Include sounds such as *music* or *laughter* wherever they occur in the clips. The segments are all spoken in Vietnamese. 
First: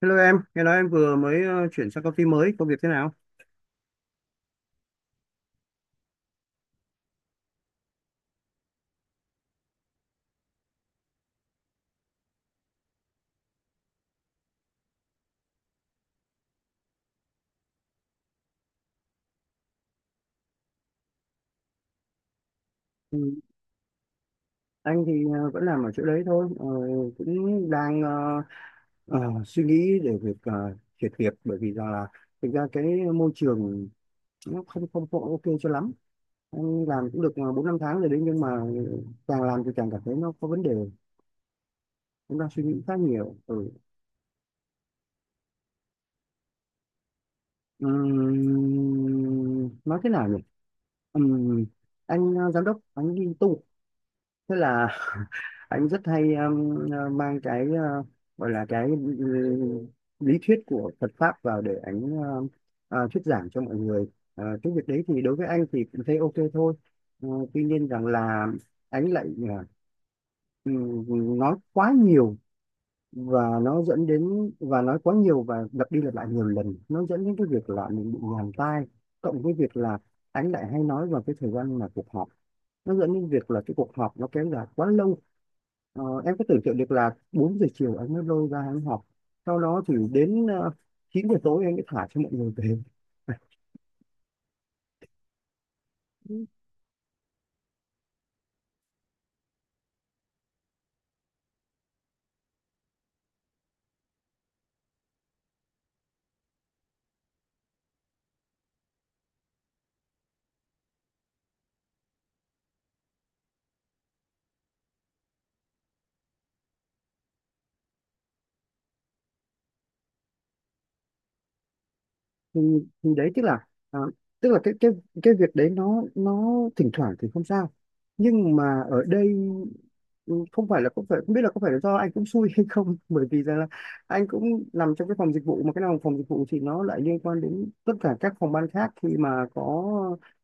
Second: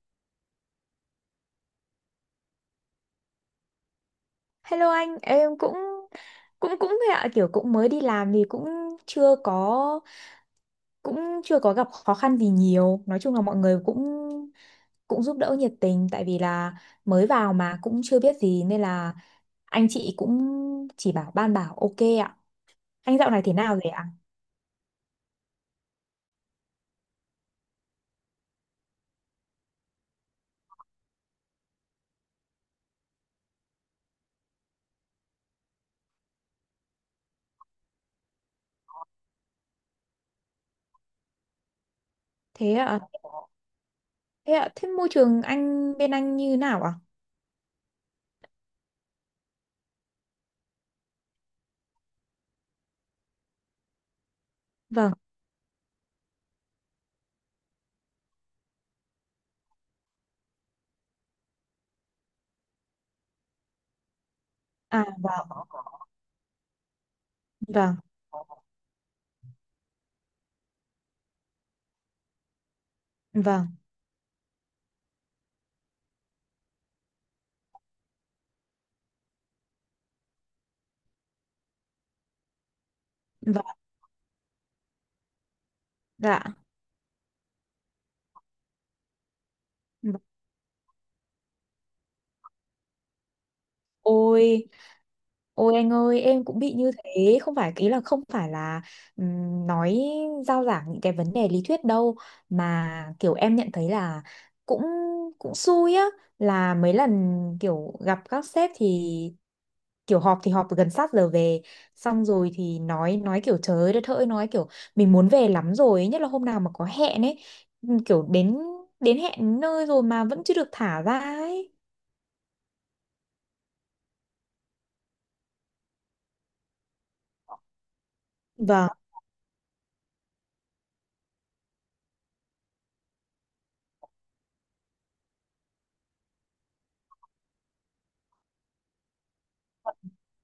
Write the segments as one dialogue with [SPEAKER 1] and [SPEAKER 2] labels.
[SPEAKER 1] Hello em, nghe nói em vừa mới chuyển sang công ty mới, công việc thế nào?
[SPEAKER 2] Hello anh, em cũng cũng cũng thế ạ, kiểu cũng mới đi làm thì chưa có cũng chưa có gặp khó khăn gì nhiều. Nói chung là mọi người cũng cũng giúp đỡ nhiệt tình, tại vì là mới vào mà cũng chưa biết gì nên là anh chị cũng chỉ bảo ban bảo ok ạ. Anh
[SPEAKER 1] Ừ,
[SPEAKER 2] dạo này thế nào rồi ạ?
[SPEAKER 1] anh thì vẫn làm ở chỗ đấy thôi, cũng đang ờ, suy nghĩ để việc chuyển việc bởi vì rằng là thực ra cái môi trường nó không không có ok cho lắm. Anh làm cũng được bốn năm tháng rồi đấy nhưng mà càng làm thì càng cảm thấy nó có vấn đề, cũng đang suy
[SPEAKER 2] Thế
[SPEAKER 1] nghĩ khá
[SPEAKER 2] ạ,
[SPEAKER 1] nhiều. Ừ.
[SPEAKER 2] thế ạ, thế môi trường anh bên anh như nào ạ?
[SPEAKER 1] Nói thế nào nhỉ? Ừm, anh giám đốc, anh đi tu, thế là
[SPEAKER 2] Vâng,
[SPEAKER 1] anh rất hay mang cái gọi là cái ừ, lý thuyết của Phật pháp vào để anh thuyết giảng cho mọi người. Ờ, cái việc đấy
[SPEAKER 2] à
[SPEAKER 1] thì đối với
[SPEAKER 2] vâng,
[SPEAKER 1] anh thì cũng thấy ok thôi. Ờ, tuy nhiên
[SPEAKER 2] vâng,
[SPEAKER 1] rằng là anh lại ờ, nói quá nhiều và
[SPEAKER 2] vâng,
[SPEAKER 1] nó dẫn đến và nói quá nhiều và lặp đi lặp lại nhiều lần nó dẫn đến cái việc là mình bị nhàm tai, cộng với việc là anh lại hay nói vào cái thời gian mà cuộc họp, nó dẫn đến việc là
[SPEAKER 2] vâng,
[SPEAKER 1] cái cuộc họp nó kéo dài quá lâu. Ờ, em
[SPEAKER 2] dạ.
[SPEAKER 1] cứ tưởng tượng được là 4 giờ chiều anh mới lôi ra anh học, sau đó thì đến 9 giờ tối anh mới thả cho mọi người về.
[SPEAKER 2] Ôi, ôi anh ơi, em cũng bị như thế, không phải ý là không phải là nói giao giảng những cái vấn đề lý thuyết đâu, mà kiểu em nhận thấy là cũng cũng xui á, là mấy lần kiểu gặp các sếp thì kiểu họp thì họp gần sát giờ về, xong rồi thì nói kiểu trời đất ơi, nói kiểu mình muốn về lắm rồi ấy, nhất là hôm nào mà có hẹn ấy, kiểu đến đến hẹn nơi rồi mà vẫn chưa được thả ra ấy.
[SPEAKER 1] Ừ, thì đấy tức là à, tức là cái việc đấy nó thỉnh thoảng thì không sao nhưng mà
[SPEAKER 2] Vâng,
[SPEAKER 1] ở đây ừ, không phải không biết là có phải là do anh cũng xui hay không *laughs* bởi vì rằng là anh cũng nằm trong cái phòng dịch vụ mà cái nào phòng dịch vụ thì nó lại liên quan đến tất cả các phòng ban khác khi mà có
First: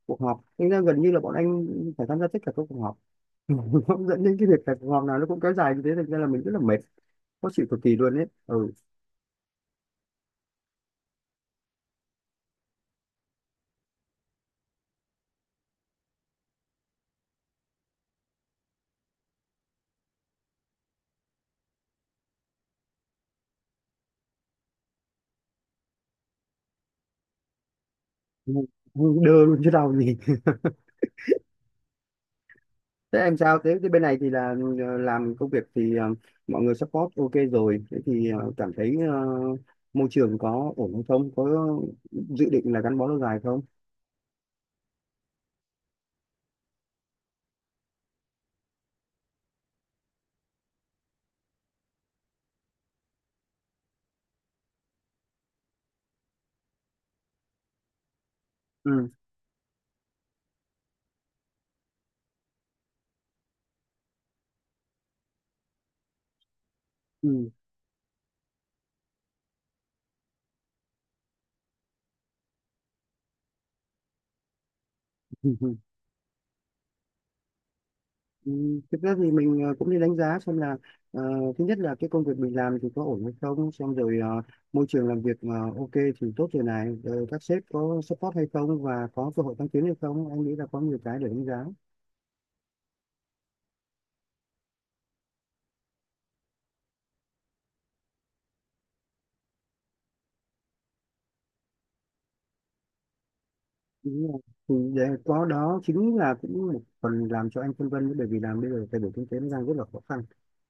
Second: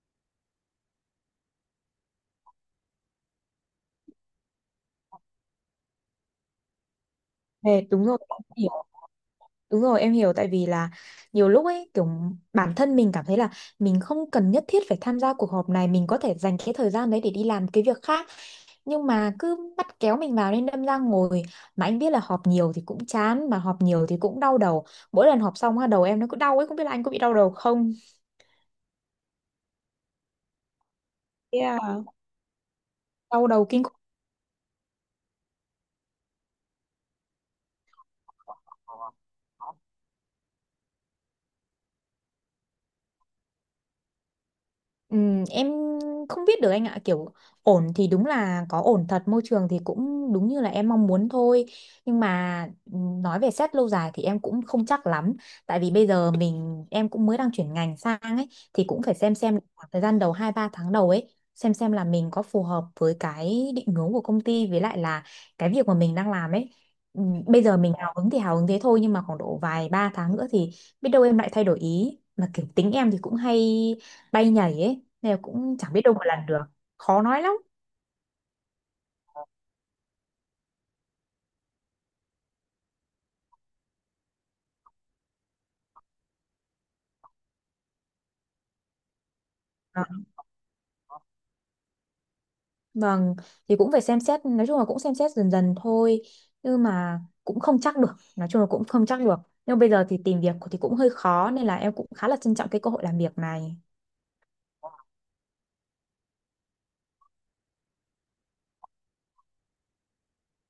[SPEAKER 1] cuộc họp nên là gần như là bọn anh phải tham gia tất cả các cuộc họp. *laughs* Nó dẫn đến cái việc là cuộc họp nào nó cũng kéo dài như thế thành ra là mình rất là mệt, khó chịu cực
[SPEAKER 2] mệt,
[SPEAKER 1] kỳ
[SPEAKER 2] đúng
[SPEAKER 1] luôn
[SPEAKER 2] rồi.
[SPEAKER 1] ấy, ừ.
[SPEAKER 2] Đúng rồi, em hiểu, tại vì là nhiều lúc ấy kiểu bản thân mình cảm thấy là mình không cần nhất thiết phải tham gia cuộc họp này, mình có thể dành cái thời gian đấy để đi làm cái việc khác, nhưng mà cứ bắt kéo mình vào nên đâm ra ngồi, mà anh biết là họp nhiều thì cũng chán mà họp nhiều thì cũng đau đầu. Mỗi lần họp xong á, đầu em nó cứ đau ấy, không biết là anh có bị đau đầu không?
[SPEAKER 1] Ngu- ngu đơ luôn chứ đâu gì.
[SPEAKER 2] Yeah.
[SPEAKER 1] Thế em
[SPEAKER 2] Đau
[SPEAKER 1] sao?
[SPEAKER 2] đầu
[SPEAKER 1] Thế,
[SPEAKER 2] kinh
[SPEAKER 1] thế bên này thì là làm công việc thì mọi người support ok rồi. Thế thì cảm thấy
[SPEAKER 2] khủng.
[SPEAKER 1] môi trường có ổn hay không? Có dự định là gắn bó lâu dài không?
[SPEAKER 2] Em không biết được anh ạ, kiểu ổn thì đúng là có ổn thật, môi trường thì cũng đúng như là em mong muốn thôi, nhưng mà nói về xét lâu dài thì em cũng không chắc lắm, tại vì bây giờ em cũng mới đang chuyển ngành sang ấy, thì cũng
[SPEAKER 1] Ừ.
[SPEAKER 2] phải xem khoảng thời gian đầu, 2 3 tháng đầu ấy, xem là mình có phù hợp với cái định hướng của công ty với lại là cái việc mà mình đang làm ấy.
[SPEAKER 1] Ừ.
[SPEAKER 2] Bây giờ mình hào hứng thì hào hứng thế thôi, nhưng mà khoảng độ vài ba tháng nữa thì biết đâu em lại thay đổi ý, mà kiểu tính em thì cũng hay bay nhảy ấy, nên là
[SPEAKER 1] *laughs*
[SPEAKER 2] cũng chẳng biết đâu mà làm được, khó nói lắm.
[SPEAKER 1] Ừ, thực ra thì mình cũng đi đánh giá xem là ờ, thứ nhất là cái công việc mình làm thì có ổn hay không, xong rồi môi trường làm việc ok thì tốt rồi này, rồi các sếp có support hay không và có cơ hội tăng tiến hay
[SPEAKER 2] Ờ,
[SPEAKER 1] không, em nghĩ là có nhiều cái để đánh giá.
[SPEAKER 2] vâng, thì cũng phải xem xét, nói chung là cũng xem xét dần dần thôi, nhưng mà cũng không chắc được, nói chung là cũng không chắc được, nhưng bây giờ thì tìm việc thì cũng hơi khó nên là em cũng khá là trân trọng cái cơ hội làm việc này.
[SPEAKER 1] Đúng rồi. Thì vậy có đó chính là cũng một phần làm cho anh phân vân đấy, bởi vì làm bây giờ thay đổi kinh tế nó đang rất là khó khăn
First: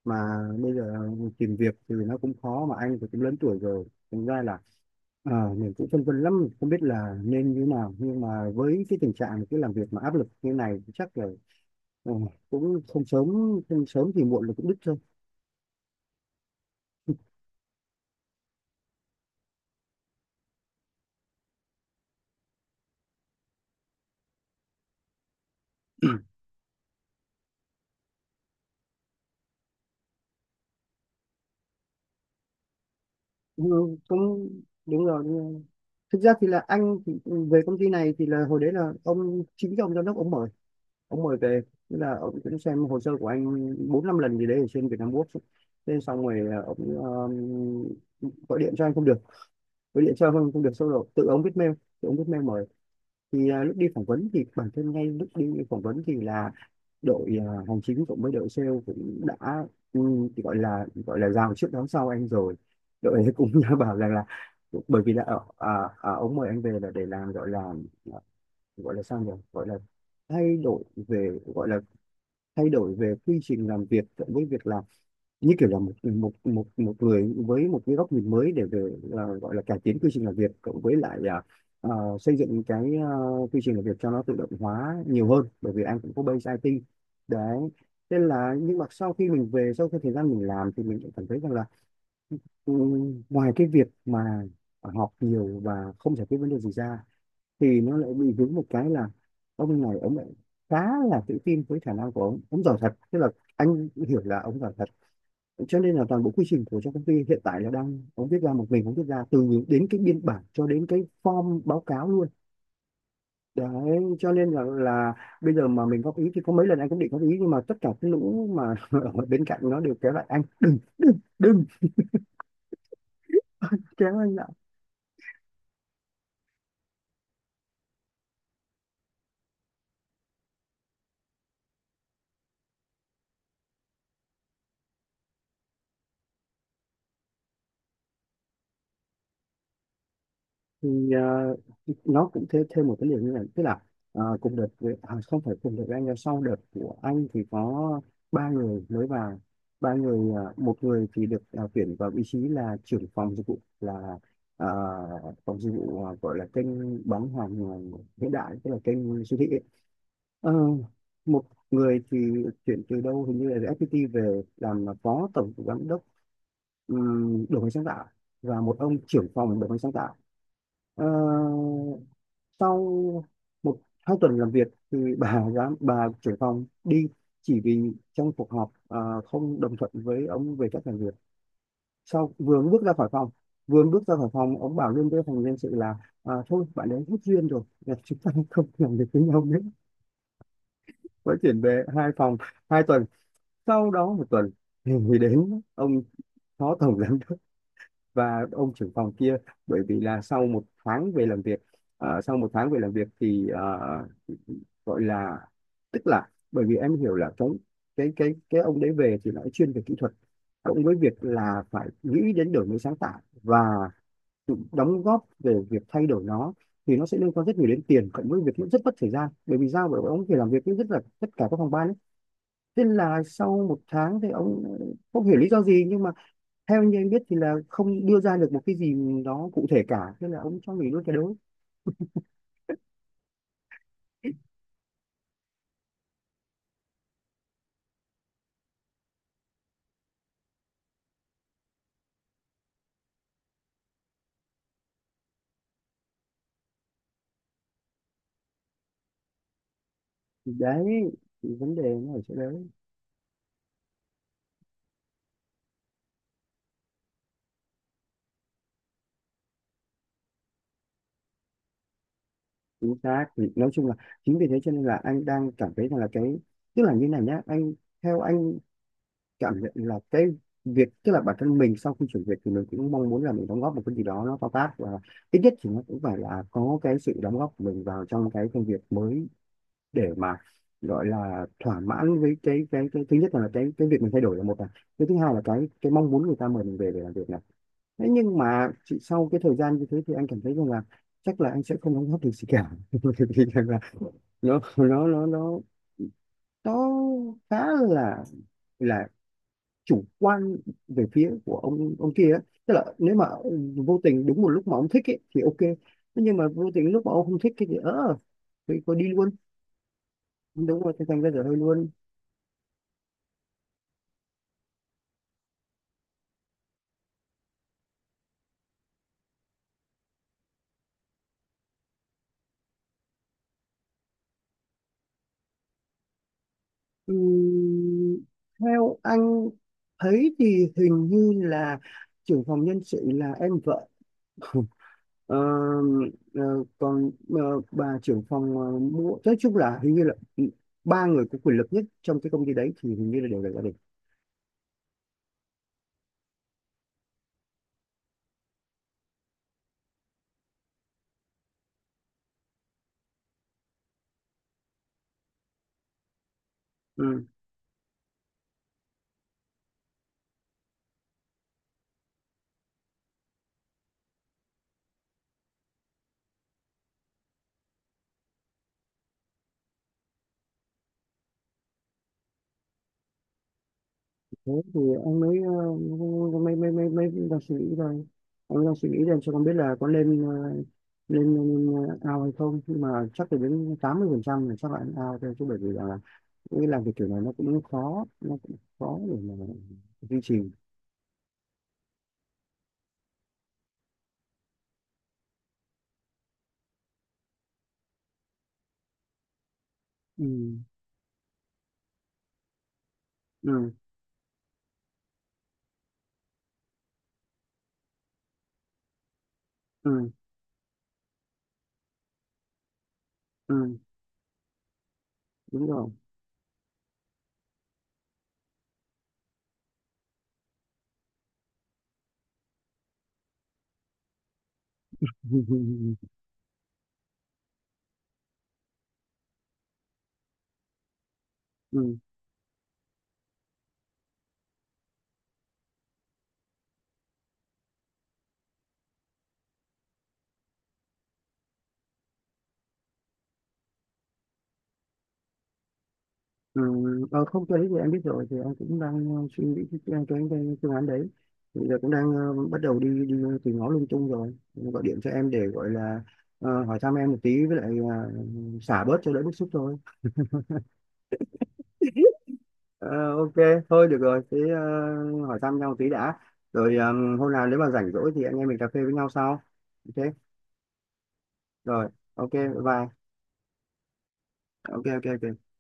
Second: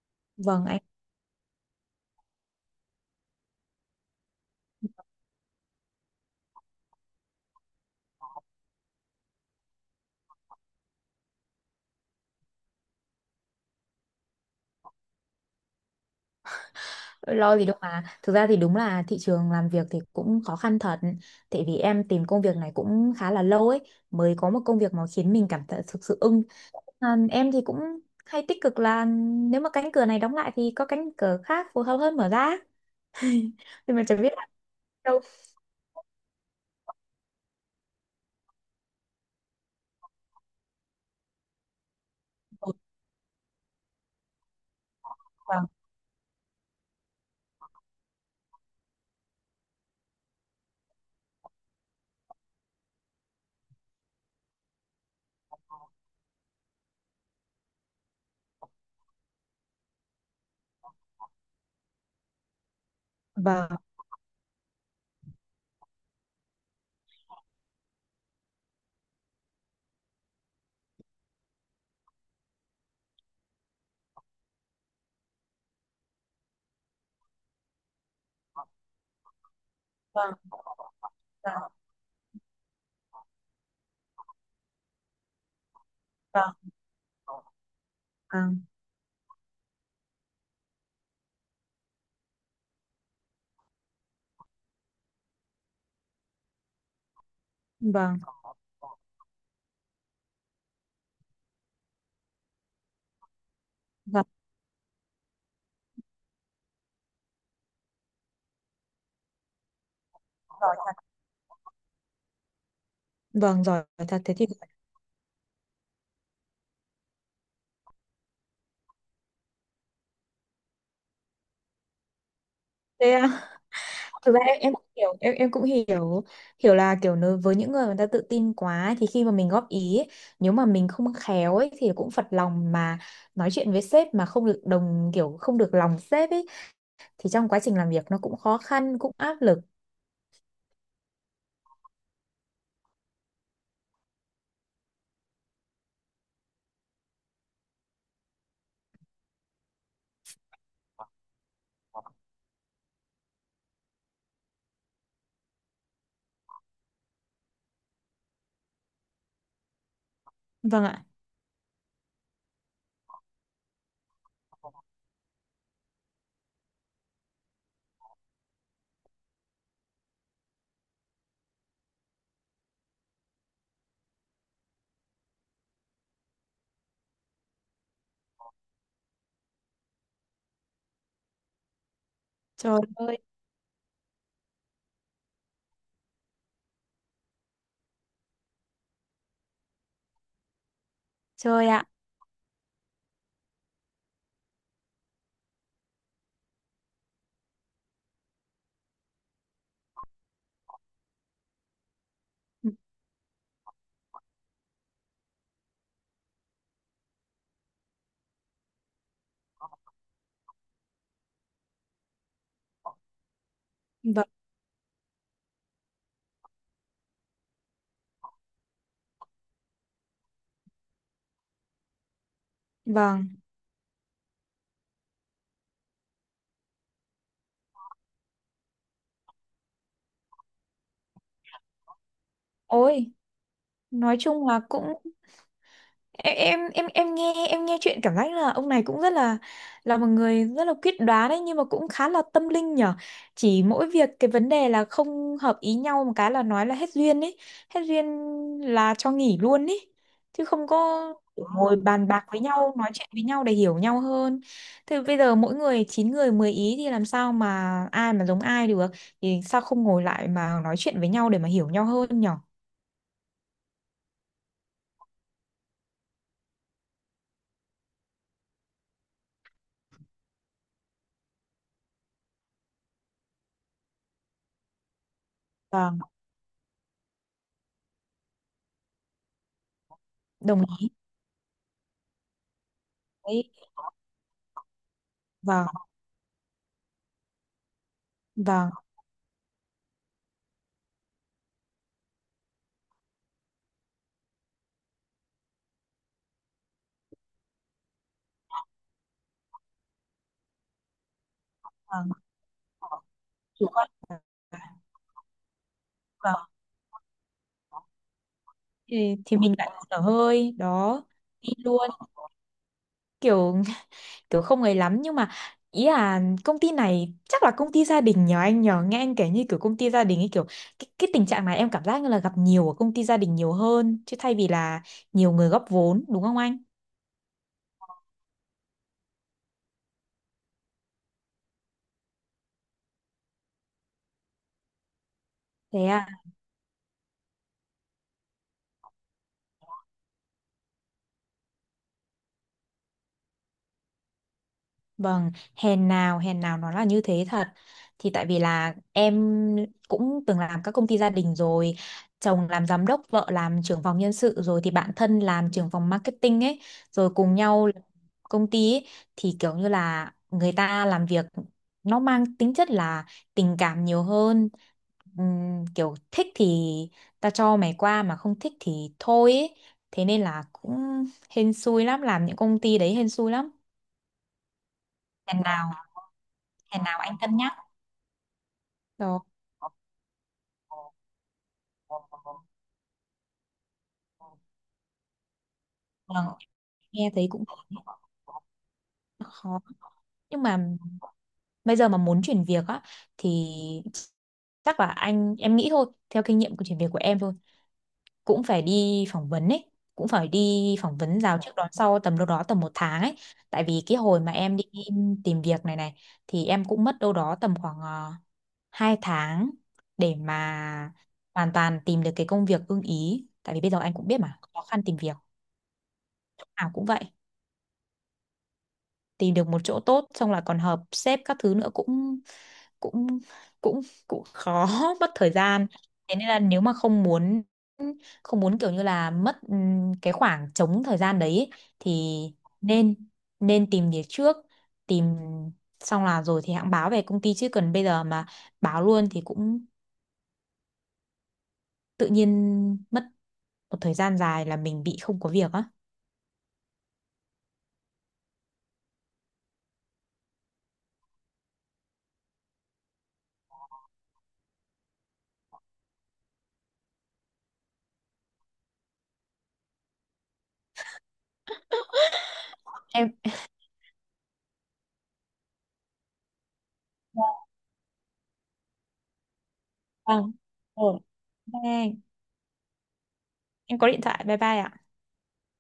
[SPEAKER 1] mà
[SPEAKER 2] Vâng
[SPEAKER 1] bây
[SPEAKER 2] anh,
[SPEAKER 1] giờ tìm việc thì nó cũng khó mà anh thì cũng lớn tuổi rồi thành ra là mình cũng phân vân lắm không biết là nên như thế nào nhưng mà với cái tình trạng cái làm việc mà áp lực như này thì chắc là ờ, cũng không sớm không sớm thì muộn là cũng đứt thôi.
[SPEAKER 2] lo gì đâu mà, thực ra thì đúng là thị trường làm việc thì cũng khó khăn thật, tại vì em tìm công việc này cũng khá là lâu ấy, mới có một công việc mà khiến mình cảm thấy thực sự ưng. À, em thì cũng hay tích cực là nếu mà cánh cửa này đóng lại thì có cánh cửa khác phù hợp hơn mở ra,
[SPEAKER 1] Ừ,
[SPEAKER 2] nhưng mà chẳng biết là
[SPEAKER 1] cũng đúng
[SPEAKER 2] đâu.
[SPEAKER 1] rồi, đúng rồi. Thực ra thì là anh thì về công ty này thì là hồi đấy là ông chính cái ông giám đốc ông mở, ông mời về, tức là ông cũng
[SPEAKER 2] Ừ,
[SPEAKER 1] xem hồ sơ của anh bốn năm lần gì đấy ở trên Việt Nam Works ấy.
[SPEAKER 2] vâng
[SPEAKER 1] Thế xong rồi ông ờ, gọi điện cho anh không được gọi điện cho anh không được xong rồi tự ông viết mail mời. Thì lúc đi phỏng vấn thì bản thân ngay lúc đi phỏng vấn thì là đội hành chính cộng với đội sale cũng đã ừ, thì gọi là rào trước đón sau anh rồi, đội ấy cũng
[SPEAKER 2] vâng
[SPEAKER 1] *laughs* bảo rằng là bởi vì là ở ông mời anh về là để làm gọi là thay đổi, về gọi là thay đổi về quy trình làm việc với việc là như kiểu là một một một một người với một cái góc nhìn mới để về gọi là cải tiến quy trình làm
[SPEAKER 2] vâng
[SPEAKER 1] việc cộng với lại
[SPEAKER 2] vâng
[SPEAKER 1] à, xây dựng cái quy trình làm việc cho nó tự động hóa nhiều hơn bởi vì anh cũng có base IT đấy. Thế là
[SPEAKER 2] vâng
[SPEAKER 1] nhưng mà sau khi mình về sau cái thời gian mình làm thì mình cũng cảm thấy rằng là ừ, ngoài cái việc mà học nhiều và không giải quyết vấn đề gì ra thì nó lại
[SPEAKER 2] vâng
[SPEAKER 1] bị
[SPEAKER 2] vâng
[SPEAKER 1] vướng một cái là ông này ông lại khá là tự tin với khả năng của ông giỏi thật, tức là anh hiểu
[SPEAKER 2] vâng
[SPEAKER 1] là ông giỏi thật, cho nên là toàn bộ quy trình của trong công ty hiện tại là đang ông viết ra, một mình ông viết ra từ đến cái biên bản cho
[SPEAKER 2] giỏi
[SPEAKER 1] đến cái
[SPEAKER 2] thật.
[SPEAKER 1] form báo cáo luôn.
[SPEAKER 2] Vâng
[SPEAKER 1] Đấy
[SPEAKER 2] giỏi thật,
[SPEAKER 1] cho
[SPEAKER 2] thế thì
[SPEAKER 1] nên là bây giờ mà mình góp ý thì có mấy lần anh cũng định góp ý nhưng mà tất cả cái lũ mà *laughs* ở bên cạnh nó đều kéo lại anh, đừng, đừng
[SPEAKER 2] thế à,
[SPEAKER 1] kéo
[SPEAKER 2] thực
[SPEAKER 1] anh.
[SPEAKER 2] ra em, em cũng hiểu, hiểu là kiểu nếu với những người người ta tự tin quá ấy, thì khi mà mình góp ý ấy, nếu mà mình không khéo ấy thì cũng phật lòng, mà nói chuyện với sếp mà không được đồng kiểu không được lòng sếp ấy, thì trong quá trình làm việc nó cũng khó khăn, cũng áp lực.
[SPEAKER 1] Thì nó cũng thêm thêm một cái điều như này, tức là ờ, cùng đợt với, à, không phải cùng đợt với anh nhưng sau đợt của anh thì có ba người mới vào, ba người, một người thì được tuyển vào vị trí là trưởng phòng dịch vụ là ờ, phòng dịch vụ gọi là kênh bán hàng hiện đại, tức là kênh siêu thị ấy. Ờ,
[SPEAKER 2] Vâng ạ,
[SPEAKER 1] một người thì chuyển từ đâu hình như là từ FPT về làm là phó tổng giám đốc đổi mới sáng tạo, và một ông trưởng phòng đổi mới sáng tạo. Ờ, sau một hai tuần làm việc thì bà *laughs* bà trưởng phòng đi chỉ vì trong cuộc họp không đồng thuận với ông về cách làm việc, sau vừa
[SPEAKER 2] trời
[SPEAKER 1] bước ra khỏi
[SPEAKER 2] ơi,
[SPEAKER 1] phòng, ông bảo luôn với phòng nhân sự là thôi bạn ấy hết duyên rồi là chúng ta *laughs* không làm việc với nhau nữa, mới chuyển về hai phòng 2 tuần. Sau đó một tuần thì đến ông phó tổng giám và ông trưởng phòng kia, bởi vì là sau một tháng về làm việc, ờ, sau một tháng về làm việc thì ờ, gọi là tức là bởi vì em hiểu là cái ông đấy về thì nói chuyên về kỹ thuật cộng với việc là phải nghĩ đến đổi mới sáng tạo và
[SPEAKER 2] vâng,
[SPEAKER 1] tự đóng góp về việc thay đổi nó thì nó sẽ liên quan rất nhiều đến tiền cộng với việc cũng rất mất thời gian bởi vì sao, bởi vì ông phải làm việc với rất là tất cả các phòng ban ấy. Thế là
[SPEAKER 2] vâng,
[SPEAKER 1] sau một tháng thì ông không hiểu lý do gì nhưng mà theo như anh biết thì là không đưa ra được một cái gì đó cụ thể cả, thế là ông cho nghỉ luôn cái đấy.
[SPEAKER 2] ôi, nói chung là cũng em nghe, em nghe chuyện cảm giác là ông này cũng rất là một người rất là quyết đoán đấy, nhưng mà cũng khá là tâm linh nhở, chỉ mỗi việc cái vấn đề là không hợp ý nhau một cái là nói là hết duyên ấy, hết duyên là cho nghỉ luôn ấy, chứ
[SPEAKER 1] Thì
[SPEAKER 2] không có
[SPEAKER 1] đấy thì vấn
[SPEAKER 2] ngồi
[SPEAKER 1] đề
[SPEAKER 2] bàn
[SPEAKER 1] nó ở
[SPEAKER 2] bạc
[SPEAKER 1] chỗ
[SPEAKER 2] với
[SPEAKER 1] đấy,
[SPEAKER 2] nhau nói chuyện với nhau để hiểu nhau hơn, thì bây giờ mỗi người chín người 10 ý thì làm sao mà ai mà giống ai được, thì sao không ngồi lại mà nói chuyện với nhau để mà hiểu nhau hơn nhở.
[SPEAKER 1] chính xác thì nói chung là chính vì thế cho nên là anh đang cảm thấy rằng là cái tức là như này nhá anh, theo anh cảm nhận là cái việc tức là bản thân mình sau khi chuyển việc thì mình cũng mong muốn là mình đóng góp một cái gì đó nó to tát và ít nhất thì nó
[SPEAKER 2] Vâng,
[SPEAKER 1] cũng phải là có cái sự đóng góp của mình vào trong cái công việc mới để mà
[SPEAKER 2] đồng ý.
[SPEAKER 1] gọi là thỏa mãn với cái thứ nhất là
[SPEAKER 2] Đấy,
[SPEAKER 1] cái việc mình thay đổi là một này, cái thứ hai là
[SPEAKER 2] vâng,
[SPEAKER 1] cái mong muốn người ta mời mình về để làm việc này. Thế nhưng mà chị sau cái thời gian như thế thì anh cảm thấy rằng là chắc là anh sẽ không đóng góp được gì cả *laughs* thì rằng là nó nó nó nó nó khá là chủ quan về phía của ông
[SPEAKER 2] vâng,
[SPEAKER 1] kia ấy. Tức là nếu mà
[SPEAKER 2] chủ quan
[SPEAKER 1] vô tình đúng một
[SPEAKER 2] cả.
[SPEAKER 1] lúc mà ông thích ấy, thì ok. Thế nhưng
[SPEAKER 2] Vào
[SPEAKER 1] mà vô tình lúc mà ông không thích cái gì thì có đi luôn.
[SPEAKER 2] thì mình lại thở hơi
[SPEAKER 1] Đúng rồi
[SPEAKER 2] đó,
[SPEAKER 1] thì thành ra rồi
[SPEAKER 2] đi
[SPEAKER 1] hơi luôn.
[SPEAKER 2] luôn, kiểu kiểu không ấy lắm, nhưng mà ý là công ty này chắc là công ty gia đình nhờ anh, nhờ nghe anh kể như kiểu công ty gia đình ấy, kiểu cái tình trạng này em cảm giác như là gặp nhiều ở công ty gia đình nhiều hơn, chứ thay vì là nhiều người góp vốn, đúng không anh?
[SPEAKER 1] Ừm, theo anh thấy thì hình như là trưởng phòng nhân sự là em vợ. *laughs* Ờ,
[SPEAKER 2] Thế à.
[SPEAKER 1] ờ, còn bà trưởng phòng mua nói chung là hình như là ừ, ba người có quyền lực nhất trong cái công ty đấy thì hình như là đều là gia đình.
[SPEAKER 2] Vâng, hèn nào, hèn nào nó là như thế thật. Thì tại vì là em cũng từng làm các công ty gia đình rồi, chồng làm giám đốc, vợ làm trưởng phòng nhân sự rồi thì bạn thân làm trưởng phòng marketing ấy, rồi
[SPEAKER 1] Ừ.
[SPEAKER 2] cùng nhau làm công ty ấy, thì kiểu như là người ta làm việc nó mang tính chất là tình cảm nhiều hơn. Kiểu thích thì ta cho mày qua, mà không thích thì thôi ấy. Thế nên là cũng hên xui lắm, làm những công ty đấy hèn xui lắm.
[SPEAKER 1] Thế thì anh mới
[SPEAKER 2] Hèn nào
[SPEAKER 1] mới mới
[SPEAKER 2] thế
[SPEAKER 1] mới
[SPEAKER 2] nào
[SPEAKER 1] mới
[SPEAKER 2] anh cân
[SPEAKER 1] đang
[SPEAKER 2] nhắc.
[SPEAKER 1] suy nghĩ rồi, anh đang suy nghĩ xem
[SPEAKER 2] Đó.
[SPEAKER 1] cho con biết là có nên lên, lên, lên ao hay không nhưng mà chắc là đến 80% là chắc là ao thôi chứ bởi vì là
[SPEAKER 2] Vâng,
[SPEAKER 1] nghĩ làm cái kiểu
[SPEAKER 2] nghe
[SPEAKER 1] này
[SPEAKER 2] thấy
[SPEAKER 1] nó
[SPEAKER 2] cũng
[SPEAKER 1] cũng khó, để mà
[SPEAKER 2] khó,
[SPEAKER 1] duy trì.
[SPEAKER 2] nhưng mà bây giờ mà muốn chuyển việc á thì chắc là anh, em nghĩ thôi theo kinh nghiệm của chuyển việc của em thôi, cũng phải đi phỏng vấn ấy, cũng
[SPEAKER 1] Ừ,
[SPEAKER 2] phải đi phỏng vấn rào trước đón sau tầm đâu đó tầm một tháng ấy. Tại
[SPEAKER 1] ừ,
[SPEAKER 2] vì cái hồi mà em đi tìm việc này này, thì em cũng mất đâu đó tầm khoảng 2 tháng
[SPEAKER 1] ừ,
[SPEAKER 2] để mà hoàn toàn tìm được cái công việc ưng ý. Tại vì bây
[SPEAKER 1] ừ,
[SPEAKER 2] giờ anh cũng biết mà, khó khăn tìm việc,
[SPEAKER 1] đúng rồi.
[SPEAKER 2] nào cũng vậy. Tìm được một chỗ tốt xong là còn hợp sếp các thứ nữa cũng cũng cũng cũng khó *laughs* mất thời gian.
[SPEAKER 1] *laughs*
[SPEAKER 2] Thế nên là nếu mà không muốn kiểu như là mất cái khoảng trống thời gian đấy ấy,
[SPEAKER 1] Ừ,
[SPEAKER 2] thì nên nên tìm việc trước, tìm xong là rồi thì hãng báo về công ty, chứ cần bây giờ mà báo luôn thì cũng tự nhiên mất một thời gian dài là mình bị không có việc á.
[SPEAKER 1] ừ. Không tôi thì em biết rồi thì em cũng đang suy nghĩ cái phương án đấy, bây giờ cũng đang bắt đầu đi đi tìm ngó lung tung rồi. Em gọi điện cho em để gọi là hỏi thăm em một tí với lại xả bớt cho đỡ bức xúc thôi. Ờ,
[SPEAKER 2] Em,
[SPEAKER 1] ok, thôi được rồi, thế hỏi thăm nhau một tí đã, rồi hôm nào nếu mà rảnh rỗi thì anh em mình cà phê với nhau sau. Ok.
[SPEAKER 2] vâng, ừ.
[SPEAKER 1] Rồi,
[SPEAKER 2] Bye,
[SPEAKER 1] ok bye bye.
[SPEAKER 2] em có điện thoại, bye bye ạ.
[SPEAKER 1] Ok, ok, ok.